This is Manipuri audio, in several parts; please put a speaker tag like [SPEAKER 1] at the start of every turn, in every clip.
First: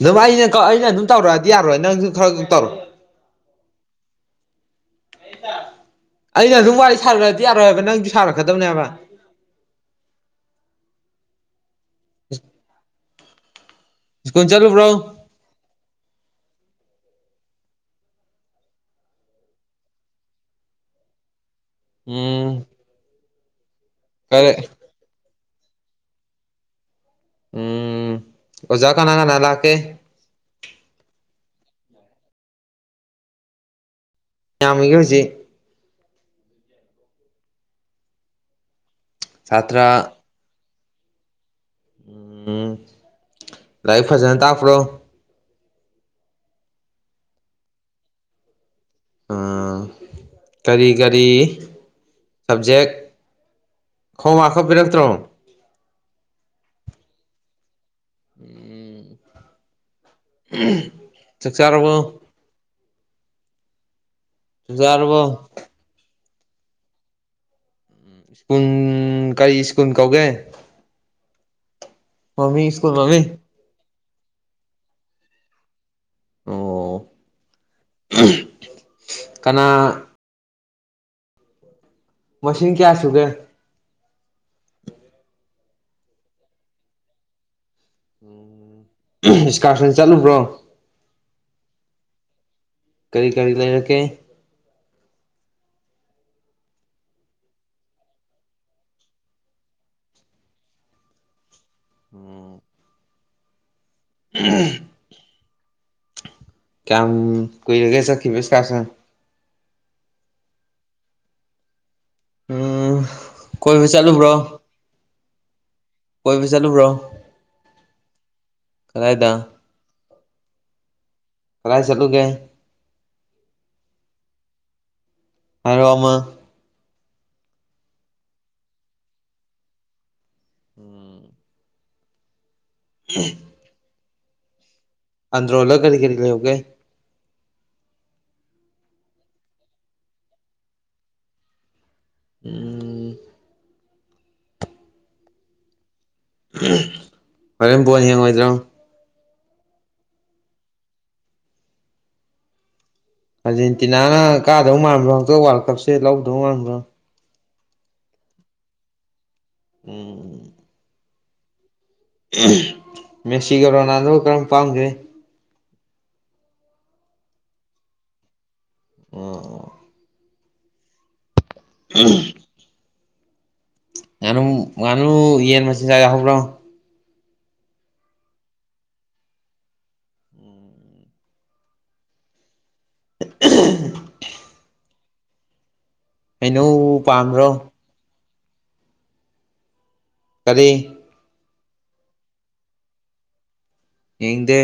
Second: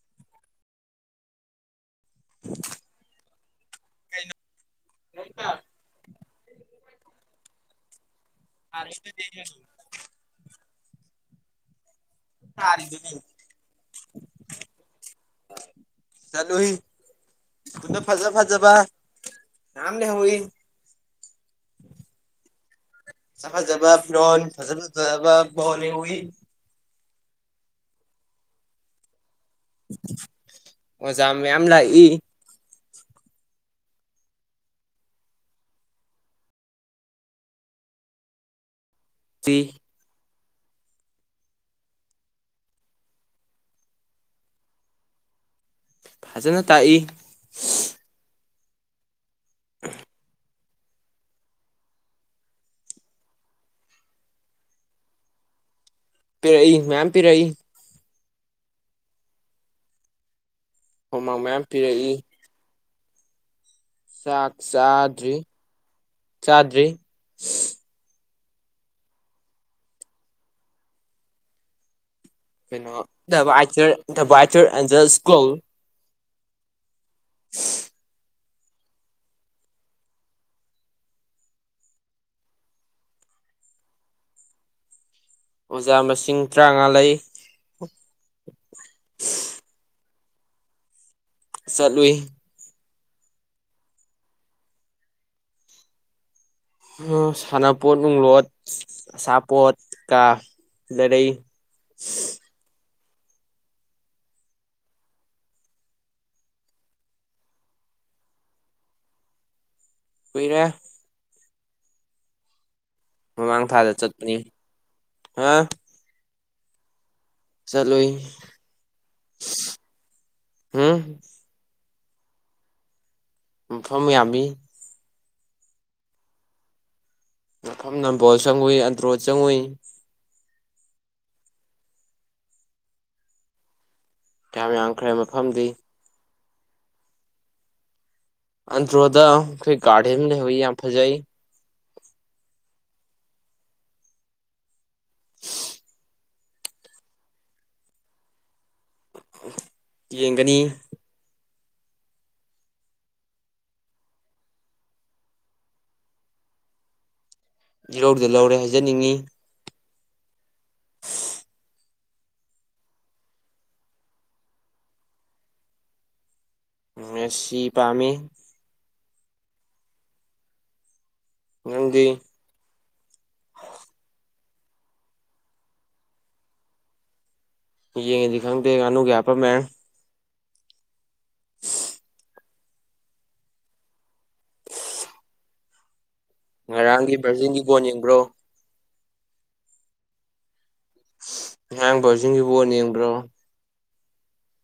[SPEAKER 1] ꯑꯗꯨꯝ ꯑꯩꯅ ꯑꯩꯅ ꯑꯗꯨꯝ ꯇꯧꯔꯛꯑꯗꯤ ꯌꯥꯔꯣꯏ ꯅꯪꯁꯨ ꯈꯔ ꯈ ꯇꯧꯔꯣ
[SPEAKER 2] ꯀꯩꯅꯅ [unintelligible]
[SPEAKER 1] ꯑꯩꯅ ꯑꯗꯨꯝ ꯋꯥꯔꯤ ꯁꯥꯔꯛꯂꯗꯤ ꯌꯥꯔꯣꯏꯕ ꯅꯪꯁꯨ ꯁꯥꯔꯛꯀꯗꯕꯅꯦꯕ
[SPEAKER 2] [inaudible] ꯇꯔꯤꯒ [unintelligible]
[SPEAKER 1] ꯁꯀꯨꯟ ꯆꯠꯂꯨꯕ꯭ꯔꯣ
[SPEAKER 2] ꯆꯠꯂꯨꯏ ꯇꯨꯡꯗ ꯐꯖ ꯐꯖꯕ ꯌꯥꯝꯝ ꯂꯍꯏ [unintelligible]
[SPEAKER 1] ꯌꯦ [unintelligible]
[SPEAKER 2] ꯐꯖ ꯐꯖꯕ ꯐꯤꯔꫭꯜ [unintelligible] ꯐ꯭ꯔꯣ ꯐ ꯐꯖꯣꯅꯤ
[SPEAKER 1] ꯎꯝ ꯑꯣꯖꯥ ꯀꯅꯥ ꯀꯅꯥ ꯂꯥꯛꯀꯦ
[SPEAKER 2] ꯑꯣꯖꯥ ꯃꯌꯥꯝ ꯂꯥꯛꯏ
[SPEAKER 1] ꯌꯥꯝꯃꯤꯒ ꯍꯧꯖꯤꯛ [unintelligible] ꯁꯥꯇ꯭ꯔ ꯎꯝ ꯂꯥꯏꯔꯤꯛ ꯐꯖꯅ ꯇꯥꯛꯄ꯭ꯔꯣ
[SPEAKER 2] ꯐꯖꯅ ꯇꯥꯛꯏ
[SPEAKER 1] ꯑꯥ ꯀꯔꯤ ꯀꯔꯤ ꯁꯕꯖꯦꯛ ꯈꯣꯡ ꯋꯥꯛꯀ ꯄꯤꯔꯛꯇ꯭ꯔꯣ
[SPEAKER 2] ꯄꯤꯔꯛꯏ ꯃꯌꯥꯝ ꯄꯤꯔꯛꯏ
[SPEAKER 1] ꯎꯝ ꯎꯝ
[SPEAKER 2] ꯍꯣꯝꯃꯥꯛ ꯃꯌꯥꯝ ꯄꯤꯔꯛꯏ ꯆꯥꯛ ꯆꯥꯗ꯭ꯔꯤ ꯆꯥꯗ꯭ꯔꯤ
[SPEAKER 1] ꯁ꯭ꯀꯨꯟ ꯀꯔꯤ ꯁ꯭ꯀꯨꯟ ꯀꯧꯒꯦ ꯃꯃꯤꯡ ꯁ꯭ꯀꯨꯜ
[SPEAKER 2] ꯀꯩꯅꯣ
[SPEAKER 1] ꯃꯃꯤꯡ
[SPEAKER 2] ꯗꯥ ꯕꯥꯏꯇꯔ ꯗꯥ ꯕꯥꯢꯇꯔ ꯑꯦꯟꯖꯦꯜ ꯁ꯭ꯀꯨꯜ
[SPEAKER 1] ꯑꯣ
[SPEAKER 2] [unintelligible]
[SPEAKER 1] ꯀꯅꯥ ꯃꯁꯤꯡ ꯀꯌꯥ ꯁꯨꯒꯦ
[SPEAKER 2] ꯑꯣꯖꯥ ꯃꯁꯤꯡ ꯇꯔꯥꯃꯉꯥ ꯂꯩ
[SPEAKER 1] ꯎꯝ ꯏꯁꯀꯥꯔꯁꯟ ꯆꯠꯂꯨꯕ꯭ꯔꯣ
[SPEAKER 2] ꯆꯠꯂꯨꯏ
[SPEAKER 1] ꯀꯔꯤ ꯀꯔꯤ ꯂꯩꯔꯛꯀꯦ
[SPEAKER 2] ꯍꯥ ꯁꯥꯟꯅꯄꯣꯠ ꯅꯨꯡꯂꯣꯠ ꯑꯆꯥꯄꯣꯠ ꯀ ꯂꯩꯔꯩ
[SPEAKER 1] ꯎꯝ ꯀꯌꯥꯝ ꯀꯨꯏꯔꯒꯦ ꯆꯠꯈꯤꯕ ꯏꯁꯀꯥꯁꯟ
[SPEAKER 2] ꯀꯨꯏꯔꯦ
[SPEAKER 1] ꯎꯝ
[SPEAKER 2] ꯃꯃꯥꯡ
[SPEAKER 1] ꯀꯣꯏꯕ
[SPEAKER 2] ꯊꯥꯗ ꯆꯠꯄꯅꯤ
[SPEAKER 1] ꯆꯠꯂꯨꯕ꯭ꯔꯣ
[SPEAKER 2] ꯍꯥ
[SPEAKER 1] ꯀꯣꯏꯕ ꯆꯠꯂꯨꯕ꯭ꯔꯣ
[SPEAKER 2] ꯆꯠꯂꯨꯏ
[SPEAKER 1] ꯀꯗꯥꯏꯗ
[SPEAKER 2] ꯎꯝ
[SPEAKER 1] ꯀꯗꯥꯏ ꯆꯠꯂꯨꯒꯦ
[SPEAKER 2] ꯃꯐꯝ ꯌꯥꯝꯃꯤ
[SPEAKER 1] ꯍꯥꯏꯔꯣ ꯑꯃ
[SPEAKER 2] ꯃꯐꯝ ꯅꯝꯕꯣꯜ ꯆꯪꯉꯨꯏ ꯑꯟꯇ꯭ꯔꯣꯗ ꯆꯪꯉꯨꯏ
[SPEAKER 1] ꯎꯝ [unintelligible]
[SPEAKER 2] ꯀꯌ꯭ꯥꯝ ꯌꯥꯝꯈꯔ꯭ꯦ ꯃ
[SPEAKER 1] ꯑꯟꯗ꯭ꯔꯣꯂ ꯀꯔꯤ ꯀꯔꯤ ꯂꯩꯍꯧꯒꯦ
[SPEAKER 2] ꯑꯟꯇ꯭ꯔꯣꯗ ꯈꯣꯏ ꯒꯥꯔꯗꯦꯟ ꯂꯩꯍꯧꯋꯤ ꯌꯥꯝ ꯐꯖꯩ
[SPEAKER 1] ꯎꯝ ꯍꯣꯔꯦꯟ ꯕꯣꯜ ꯌꯦꯡꯉꯣꯏꯗ꯭ꯔꯣ
[SPEAKER 2] ꯌꯦꯡꯒꯅꯤ
[SPEAKER 1] ꯑꯥꯔꯖꯦꯟꯇꯤꯅꯥꯅ ꯀꯥꯗꯧ ꯃꯥꯟꯕ꯭ꯔꯣ ꯍꯟꯇꯛ ꯋꯥꯜ ꯀꯞꯁꯦ ꯂꯧꯗꯧ ꯃꯥꯟꯕ꯭ꯔꯣ
[SPEAKER 2] ꯏꯔꯧꯗ ꯂꯧꯔꯦ ꯍꯥꯏꯖꯅꯤꯡꯉꯤ
[SPEAKER 1] ꯎꯝ ꯃꯦꯛꯁꯤꯒꯣ ꯔꯣꯅꯥꯜꯗꯣ ꯀꯔꯝ ꯄꯥꯝꯖꯦ
[SPEAKER 2] ꯃꯦꯁꯤ ꯄꯥꯝꯃꯤ
[SPEAKER 1] ꯑꯣ
[SPEAKER 2] ꯅꯪꯗꯤ
[SPEAKER 1] [unintelligible] ꯉꯥꯅꯨ ꯉꯥꯅꯨ ꯌꯦꯟ ꯃꯆꯤꯟꯖꯥꯛ ꯌꯥꯎꯍꯧꯕ꯭ꯔꯣ?
[SPEAKER 2] ꯌꯦꯟꯒꯤꯗꯤ ꯈꯪꯗꯦ, ꯉꯥꯅꯨꯒꯤ ꯍꯥꯞꯄꯝꯃꯦ꯫
[SPEAKER 1] [inaudible] ꯍꯩꯅꯧ
[SPEAKER 2] ꯉꯔꯥꯡꯒꯤ ꯚꯔꯖꯤꯟꯒꯤ
[SPEAKER 1] ꯄꯥꯝꯕ꯭ꯔꯣ
[SPEAKER 2] ꯒꯣꯟ ꯌꯦꯡꯕ꯭ꯔꯣ?
[SPEAKER 1] ꯀꯔꯤ?
[SPEAKER 2] ꯚꯔꯖꯤꯟꯒꯤ ꯕꯣꯟ ꯌꯦꯡꯕ꯭ꯔꯣ?
[SPEAKER 1] ꯌꯦꯡꯗꯦ꯫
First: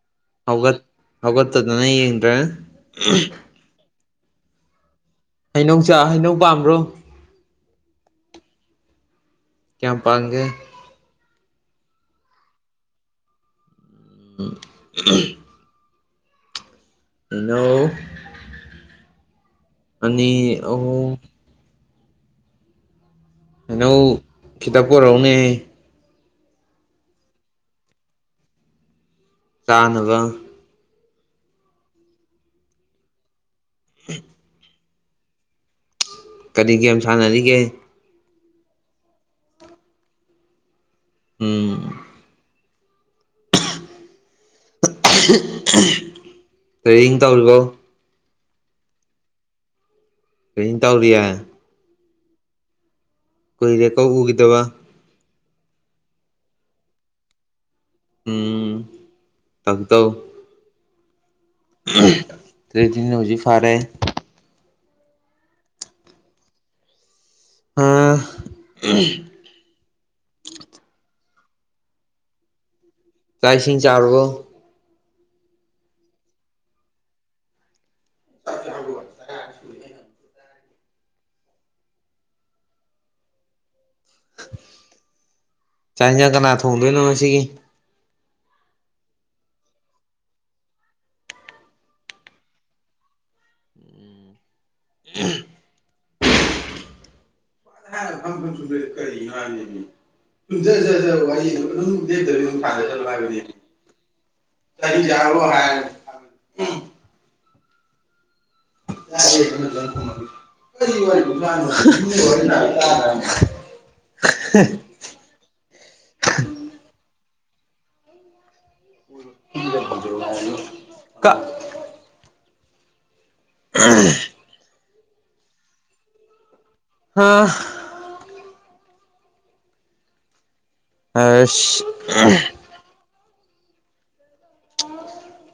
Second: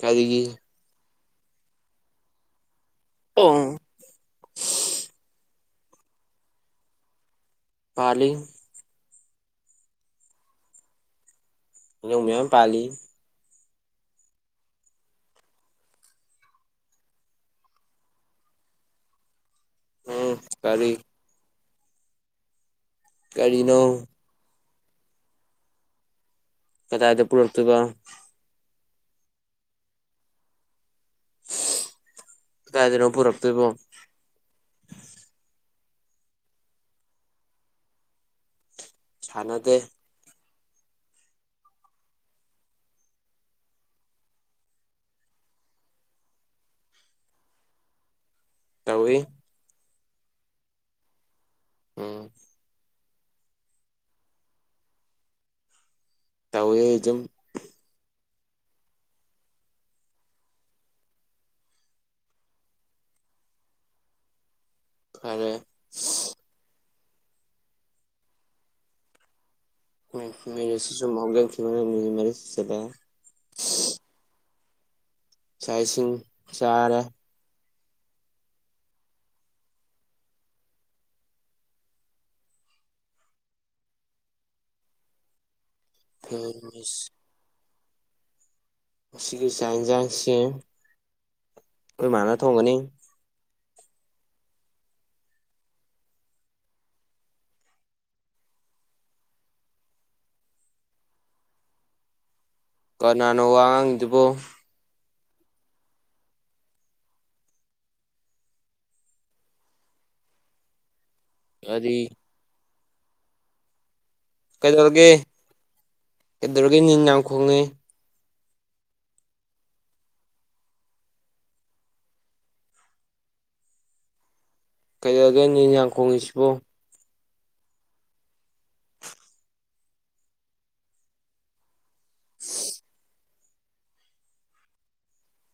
[SPEAKER 2] ꯀꯔꯤꯒꯤ?
[SPEAKER 1] ꯍꯧꯒꯠ ꯍꯧꯒꯠꯇꯗꯅ ꯌꯦꯡꯗ꯭ꯔꯦ꯫
[SPEAKER 2] [unintelligible]
[SPEAKER 1] ꯍꯩꯅꯧꯆꯥꯥ ꯍꯩꯅꯧ ꯄꯥꯟꯕ꯭ꯔꯣ?
[SPEAKER 2] ꯄꯜꯂꯤ꯫
[SPEAKER 1] ꯀꯌꯥꯝ ꯄꯦꯟꯒꯦ?
[SPEAKER 2] ꯍꯩꯅꯧ ꯃꯌꯥꯝ ꯄꯥꯜꯂꯤ꯫
[SPEAKER 1] [unintelligible] ꯍꯩꯅꯧ ꯑꯅꯤ
[SPEAKER 2] ꯎꯝ ꯀꯔꯤ
[SPEAKER 1] ꯑꯍꯨꯝ꯫
[SPEAKER 2] ꯀꯔꯤꯅꯣ
[SPEAKER 1] ꯍꯩꯅꯧ ꯈꯤꯇ ꯄꯨꯔꯛꯎꯅꯦ꯫
[SPEAKER 2] ꯀꯗꯥꯏꯗ ꯄꯨꯔꯛ ꯇꯣꯏꯕ?
[SPEAKER 1] ꯆꯅꯥꯕ꯫
[SPEAKER 2] ꯀꯥꯏꯗꯅꯣ ꯄꯨꯔꯛꯇꯣꯏꯕꯣ?
[SPEAKER 1] [inaudible] [unintelligible] ꯀꯔꯤ ꯒꯦꯝ ꯁꯥꯟꯅꯔꯤꯒꯦ?
[SPEAKER 2] ꯁꯅꯗꯦ꯫
[SPEAKER 1] ꯎꯝ ꯇ꯭ꯔꯦꯅꯤꯡ ꯇꯧꯔꯤꯕꯣ?
[SPEAKER 2] ꯇꯧꯏ꯫
[SPEAKER 1] [unintelligible]
[SPEAKER 2] ꯎꯝ
[SPEAKER 1] ꯀꯨꯏꯔꯦ ꯀꯣ ꯎꯈꯤꯗꯕ꯫
[SPEAKER 2] ꯇꯋꯦꯖꯨꯝ
[SPEAKER 1] ꯎꯝ ꯇꯧ ꯇꯧ [unintelligible]
[SPEAKER 2] ꯐꯔꯦ꯫
[SPEAKER 1] ꯑ [unintelligible]
[SPEAKER 2] ꯃꯤꯅꯤꯠꯁꯦ ꯁꯨꯝ ꯍꯧꯖꯤꯟ ꯈꯤꯕꯅ ꯃꯤꯅꯤꯠ ꯃꯔꯤ ꯆꯠꯂꯦ꯫
[SPEAKER 1] ꯆꯥꯛ ꯏꯁꯤꯡ ꯆꯥꯔꯕꯣ?
[SPEAKER 2] ꯆꯥꯛ ꯏꯁꯤꯡ ꯆꯥꯔꯦ꯫
[SPEAKER 1] [unintelligible] ꯆꯥꯛ ꯏꯟꯖꯥꯡ ꯀꯅꯥ ꯊꯣꯡꯗꯣꯏꯅꯣ ꯉꯁꯤꯒꯤ?
[SPEAKER 2] ꯉꯁꯤꯒꯤ ꯆꯥꯛ ꯏꯟꯁꯥꯡꯁꯦ ꯑꯩꯈꯣꯏ ꯃꯥꯅ ꯊꯣꯡꯒꯅꯤ꯫
[SPEAKER 1] [unintelligible] [unintelligible]
[SPEAKER 2] ꯀꯅꯥꯅꯣ ꯋꯥ ꯉꯥꯡꯉꯤꯗꯨꯕꯣ
[SPEAKER 1] [unintelligible]
[SPEAKER 2] ꯀꯔꯤ
[SPEAKER 1] [unintelligible]
[SPEAKER 2] ꯀꯩꯗꯧꯔꯒꯦ ꯀꯩꯗꯧꯔꯒꯦ ꯅꯤꯟ ꯌꯥꯝ ꯈꯣꯡꯉꯦ
[SPEAKER 1] [unintelligible] ꯀ [unintelligible]
[SPEAKER 2] ꯀꯩꯗꯧꯔꯒꯦ ꯅꯤꯟꯌꯥꯝ ꯈꯣꯡꯉꯤꯁꯤꯕꯣ
[SPEAKER 1] ꯍꯥ ꯑꯁ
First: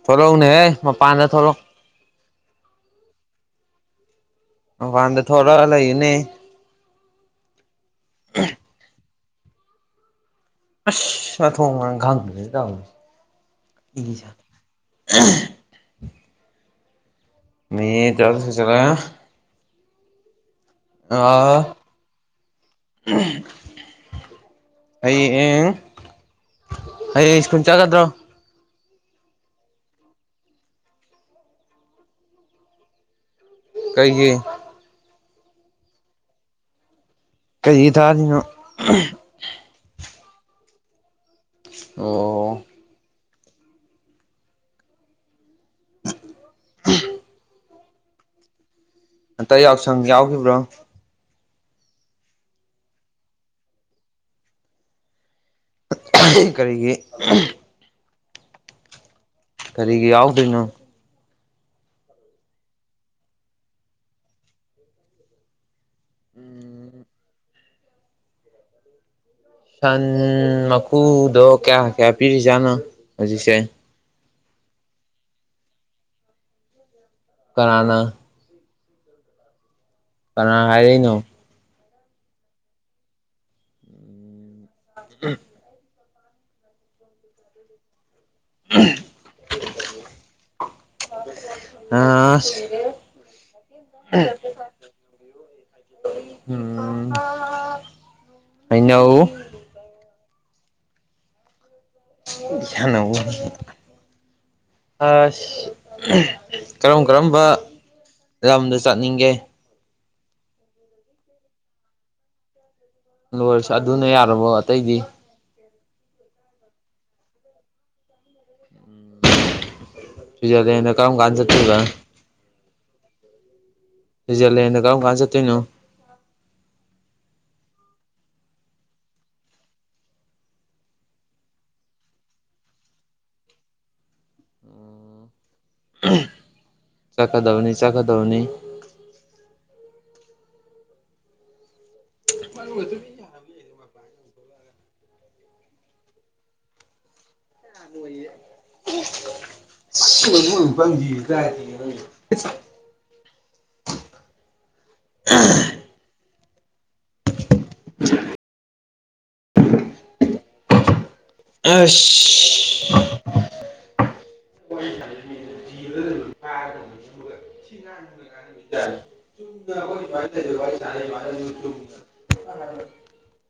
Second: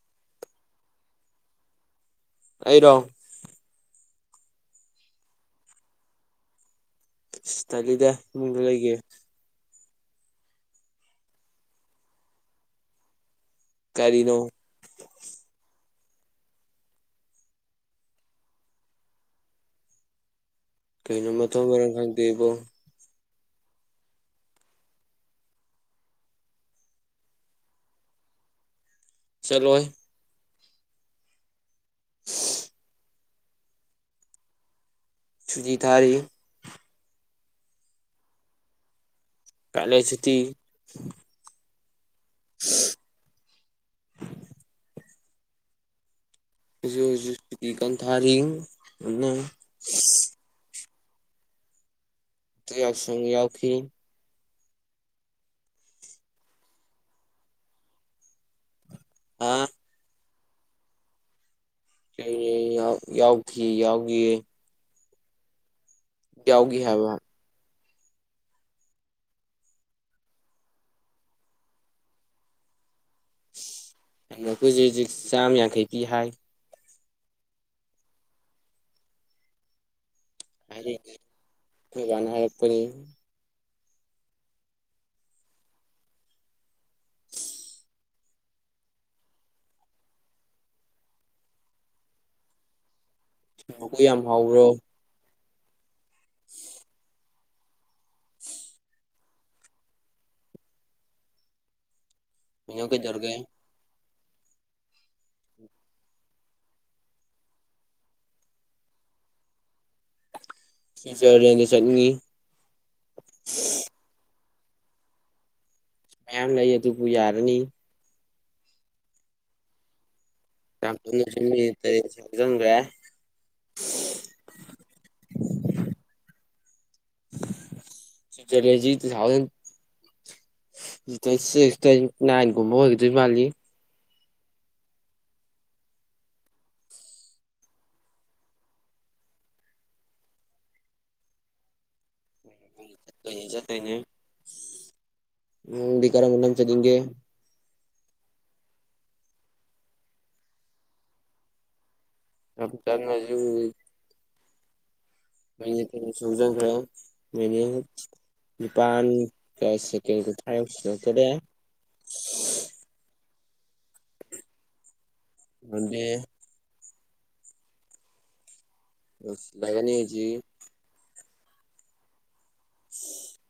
[SPEAKER 1] ꯊꯣꯛꯔꯛꯎꯅꯦꯍꯦ ꯃꯄꯥꯟꯗ ꯊꯣꯛꯂꯛꯎ
[SPEAKER 2] ꯑꯩꯔꯣ
[SPEAKER 1] ꯃꯄꯥꯟꯗ ꯊꯣꯛꯔꯑ ꯂꯩꯅꯦ
[SPEAKER 2] ꯏꯁ ꯇꯜꯂꯤꯗ ꯏꯃꯨꯡꯗ ꯂꯩꯒꯦ
[SPEAKER 1] ꯑꯁ ꯃꯊꯣꯡ ꯃꯔꯝ ꯈꯪꯗ꯭ꯔꯦ ꯇꯧꯏꯁꯦ
[SPEAKER 2] ꯀꯔꯤꯅꯣ
[SPEAKER 1] [unintelligible]
[SPEAKER 2] ꯀꯩꯅꯣ
[SPEAKER 1] ꯑꯥ
[SPEAKER 2] ꯃꯊꯣꯡ ꯃꯔꯝ ꯈꯪꯗꯦ ꯏꯕꯣ
[SPEAKER 1] [unintelligible] ꯑꯩ ꯑꯦꯡ ꯍꯌꯦꯡ ꯁ꯭ꯀꯨꯟ ꯆꯠꯒꯗ꯭ꯔꯣ
[SPEAKER 2] ꯆꯠꯂꯣꯏ [unintelligible]
[SPEAKER 1] ꯀꯩꯒꯤ
[SPEAKER 2] ꯁꯨꯗꯤ ꯊꯥꯔꯤ
[SPEAKER 1] ꯀꯔꯤꯒꯤ ꯊꯥꯔꯤꯅꯣ
[SPEAKER 2] ꯀꯥꯂꯦ ꯁꯨꯇꯤ
[SPEAKER 1] ꯑꯣ [unintelligible]
[SPEAKER 2] ꯍꯨꯖꯤꯛ ꯍꯨꯖꯤꯛ ꯁꯨꯇꯤ ꯀꯟ ꯊꯥꯔꯤ
[SPEAKER 1] ꯍꯟꯇꯛ [unintelligible]
[SPEAKER 2] ꯇ ꯌꯥꯎꯁꯪ ꯌꯥꯎꯈꯤ
[SPEAKER 1] ꯀꯔꯤꯒꯤ
[SPEAKER 2] ꯑ
[SPEAKER 1] ꯀꯔꯤꯒꯤ ꯌꯥꯎꯗꯣꯏꯅꯣ
[SPEAKER 2] ꯀꯩꯒꯩ ꯌꯥꯎ ꯌꯥꯎꯈꯤ ꯌꯥꯎꯒꯤꯌꯦ ꯌꯥꯎꯒꯤ ꯍꯥꯏꯕ
[SPEAKER 1] ꯁꯟ ꯃꯀꯨꯗꯣ ꯀꯌꯥ ꯀꯌꯥ ꯄꯤꯔꯤꯖꯥꯠꯅꯣ ꯍꯨꯖꯤꯛꯁꯦ
[SPEAKER 2] ꯃꯀꯨꯖꯦ ꯍꯨꯖꯤꯛ ꯆꯥꯝ ꯌꯥꯡꯈꯩ ꯄꯤ ꯍꯥꯏ
[SPEAKER 1] ꯀꯔꯥꯅ ꯀꯅꯥ ꯍꯥꯏꯔꯩꯅꯣ
[SPEAKER 2] ꯅꯣꯏ ꯕꯥꯅ ꯍꯥꯏꯔꯛꯄꯅꯤ
[SPEAKER 1] [unintelligible] ꯑ
[SPEAKER 2] [unintelligible] ꯌꯥꯝ ꯍꯥꯎꯕ꯭ꯔꯣ
[SPEAKER 1] ꯎꯝ ꯍꯩꯅꯧ
[SPEAKER 2] ꯅꯪ ꯀꯩꯗꯧꯔꯒꯦ
[SPEAKER 1] [unintelligible] ꯑꯁ ꯀꯔꯝ ꯀꯔꯝꯕ ꯂꯝꯗ ꯆꯠꯅꯤꯡꯒꯦ
[SPEAKER 2] ꯁꯨꯏꯖꯔꯂ‌ꯦꯟꯗ ꯆꯠꯅꯤꯡꯉꯤ
[SPEAKER 1] ꯂꯣꯏꯔꯁꯨ ꯑꯗꯨꯅ ꯌꯥꯔꯕꯣ ꯑꯇꯩꯗꯤ
[SPEAKER 2] ꯃꯌꯥꯝ ꯂꯩ ꯑꯗꯨꯕꯨ ꯌꯥꯔꯅꯤ ꯌꯥꯝ
[SPEAKER 1] ꯁ꯭ꯋꯤꯖꯔꯂꯦꯟꯗ ꯀꯔꯝ
[SPEAKER 2] ꯊꯨꯅ
[SPEAKER 1] ꯀꯥꯟ ꯆꯠꯇꯣꯏꯕ
[SPEAKER 2] ꯆꯠꯅꯤꯡꯉꯦ [unintelligible]
[SPEAKER 1] ꯁꯨꯏꯖ꯭ꯔꯂꯦꯟꯗ ꯀꯔꯝ ꯀꯥꯟ ꯆꯠꯇꯣꯏꯅꯣ
[SPEAKER 2] ꯁꯨꯏꯖ꯭ꯔꯂꯦꯟꯖꯤ ꯇꯨꯊꯥꯎꯖꯟ ꯁꯤꯛꯁ ꯇꯩ ꯅꯥꯏꯟꯒꯨꯝꯕ ꯑꯣꯏꯒꯗꯣꯏ ꯃꯥꯜꯂꯤ
[SPEAKER 1] ꯆꯠꯀꯗꯕꯅꯤ ꯆꯠꯀꯗꯕꯅꯤ [unintelligible] [unintelligible]
[SPEAKER 2] ꯇꯩꯅ‌ꯩ ꯅꯪꯗꯤ ꯀꯥꯥꯔꯝ ꯀꯔꯝ ꯆꯠꯅꯤꯡꯒꯦ
[SPEAKER 1] ꯈꯪꯉꯣꯏꯌꯦ [unintelligible]
[SPEAKER 2] [unintelligible]
[SPEAKER 1] ꯑꯍ
[SPEAKER 2] ꯃꯤꯅꯠ ꯀꯨꯟꯁꯨ ꯍꯧꯖꯟꯈ꯭ꯔꯦ ꯃꯤꯅꯠ ꯅꯤꯄꯥꯥꯟꯒ ꯁꯦꯀꯦꯟ ꯀꯨꯟꯊ꯭ꯔꯥ ꯌꯧꯁꯤꯂꯣꯛꯇꯣꯔꯦ
[SPEAKER 1] ꯑꯥꯁ
[SPEAKER 2] ꯃꯟꯗꯦ
[SPEAKER 1] [unintelligible] [unintelligible] [unintelligible]
[SPEAKER 2] ꯂꯩꯒꯅꯤ
[SPEAKER 1] [unintelligible]
[SPEAKER 2] ꯍꯧꯖꯤꯛ
[SPEAKER 1] [unintelligible] [unintelligible]
[SPEAKER 2] [inaudible]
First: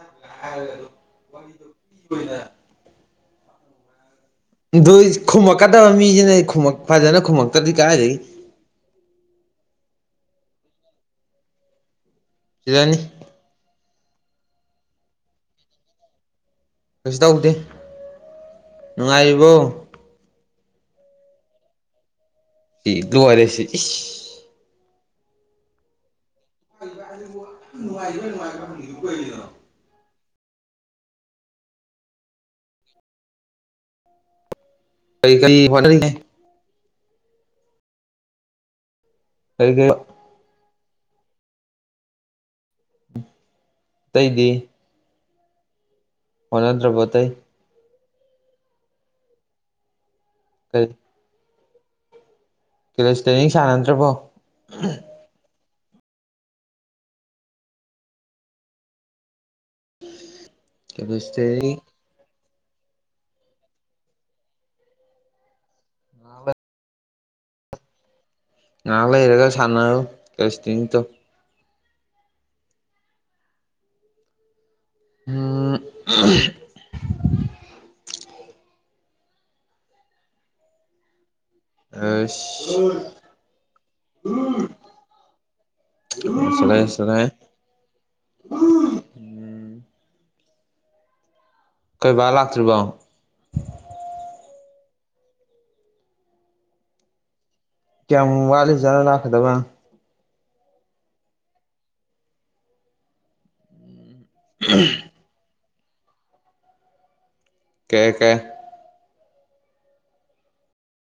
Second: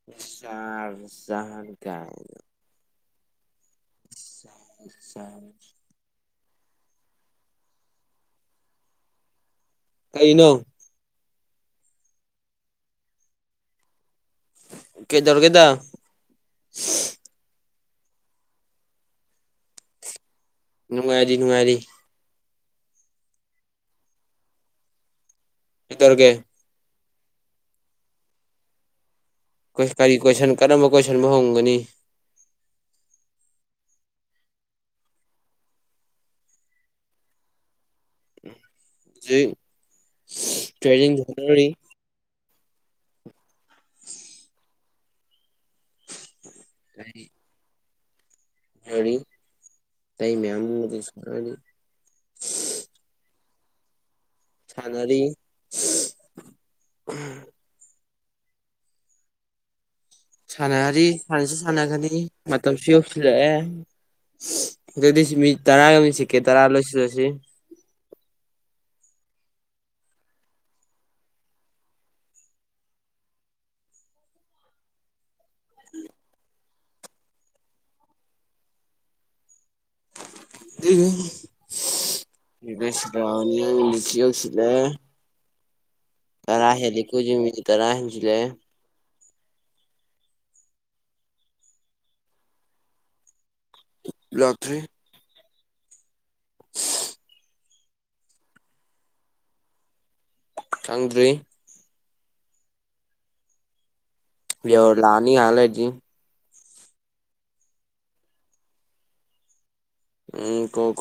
[SPEAKER 2] [unintelligible] [unintelligible] [unintelligible]
[SPEAKER 1] ꯑꯗꯨ ꯏꯁ ꯈꯨꯝꯃꯛꯀꯗꯕ ꯃꯤꯁꯤꯅ ꯈꯨꯝꯃꯛ ꯐꯖꯅ ꯈꯨꯝꯃꯛꯛꯇ꯭ꯔꯗꯤ ꯀꯗꯥꯥꯏꯗꯒꯤ
[SPEAKER 2] ꯀꯩꯅꯣ
[SPEAKER 1] ꯌꯅꯤ
[SPEAKER 2] ꯀꯩꯗꯧꯔꯒꯦꯗ
[SPEAKER 1] ꯀꯩꯁꯨ ꯇꯧꯗꯦ ꯅꯨꯡꯉꯥꯏꯔꯤꯕꯣ
[SPEAKER 2] ꯅꯨꯡꯉꯥꯏꯔꯤ ꯅꯨꯡꯉꯥꯏꯔꯤ
[SPEAKER 1] [unintelligible] [unintelligible] ꯏꯁ
[SPEAKER 2] ꯀꯩꯇꯧꯔꯒꯦ
[SPEAKER 1] ꯅꯨꯡꯉꯥꯏꯔꯤꯕ꯭ꯔ ꯅꯨꯡꯉꯥꯏꯔꯤꯕ꯭ꯔ ꯍꯪꯪꯉꯤꯕꯗꯨꯕꯨ ꯀꯩꯒꯤꯅꯣ
[SPEAKER 2] ꯀꯔꯤ ꯀꯣꯏꯁꯟ ꯀꯔꯝꯕ ꯀꯣꯏꯁꯟꯕꯨ ꯍꯣꯡꯒꯅꯤ
[SPEAKER 1] ꯀꯩ ꯀꯩ ꯍꯣꯠꯅꯔꯤꯒꯦ
[SPEAKER 2] [unintelligible]
[SPEAKER 1] ꯀꯩ ꯀꯩ ꯑꯣ
[SPEAKER 2] ꯇ꯭ꯔꯦꯗꯤꯡ [unintelligible]
[SPEAKER 1] ꯑꯇꯩꯗꯤ ꯍ‌ꯣꯠꯅꯗꯔꯕ‌ꯣ ꯑꯇꯩ
[SPEAKER 2] ꯌꯥꯔꯤ ꯇꯩ ꯃꯌꯥꯝ
[SPEAKER 1] ꯀꯔꯤ
[SPEAKER 2] [unintelligible]
[SPEAKER 1] ꯀꯦꯔꯣꯁ ꯇꯦꯅꯤꯡ ꯁꯥꯟꯅꯗ꯭ꯔꯕꯣ
[SPEAKER 2] ꯁꯥꯟꯅꯔꯤ ꯑꯍꯝ ꯁꯥꯟꯅꯔꯤ ꯁꯥꯟꯅꯁꯨ
[SPEAKER 1] ꯀꯦꯂꯤꯁꯇꯦꯅꯤꯛ
[SPEAKER 2] ꯁꯥꯟꯅꯒꯅꯤ ꯃꯇꯝꯁꯨ ꯌꯧꯁꯤꯜꯂꯛꯑꯦ ꯑꯗꯨꯗꯤ ꯁꯤꯃꯤ ꯇꯔꯥ [unintelligible] ꯁꯦꯀꯦꯟ ꯇꯔꯥ ꯂꯣꯏꯁꯤꯜꯂꯁꯤ
[SPEAKER 1] ꯉꯥꯏꯍꯥꯛ ꯂꯩꯔꯒ ꯁꯥꯟꯅꯔꯨ ꯀꯦꯁꯇꯤꯡꯇꯣ ꯎꯝ ꯑꯁ ꯆꯠꯂꯦ
[SPEAKER 2] [unintelligible] ꯇꯔꯥ ꯍꯦꯜꯂꯤ
[SPEAKER 1] ꯆꯠꯂꯦ
[SPEAKER 2] ꯑꯩꯈꯣꯢꯁꯦ ꯃꯤꯅꯤꯠ ꯇꯔꯥ ꯍꯦꯟꯖꯤꯜ ꯂꯛꯑꯦ
[SPEAKER 1] ꯑꯩꯈꯣꯢ ꯕꯥ ꯂꯥꯛꯇ꯭ꯔꯤꯕꯣ
[SPEAKER 2] ꯂꯥꯛꯇ꯭ꯔꯤ ꯏꯁ
[SPEAKER 1] ꯀꯌꯥꯝ ꯋꯥꯠꯂꯤ ꯖꯥꯠꯅꯣ ꯂꯥꯛꯀꯥꯗꯕ
[SPEAKER 2] ꯈꯪꯗ꯭ꯔꯤ ꯄꯔ꯭ꯤꯌꯣ ꯂꯥꯛꯑꯅꯤ ꯉꯥꯢꯍꯥꯛ ꯂꯩꯔꯗꯤ
[SPEAKER 1] ꯀꯌꯥ ꯀꯌꯥ
[SPEAKER 2] ꯎꯝ ꯀꯣ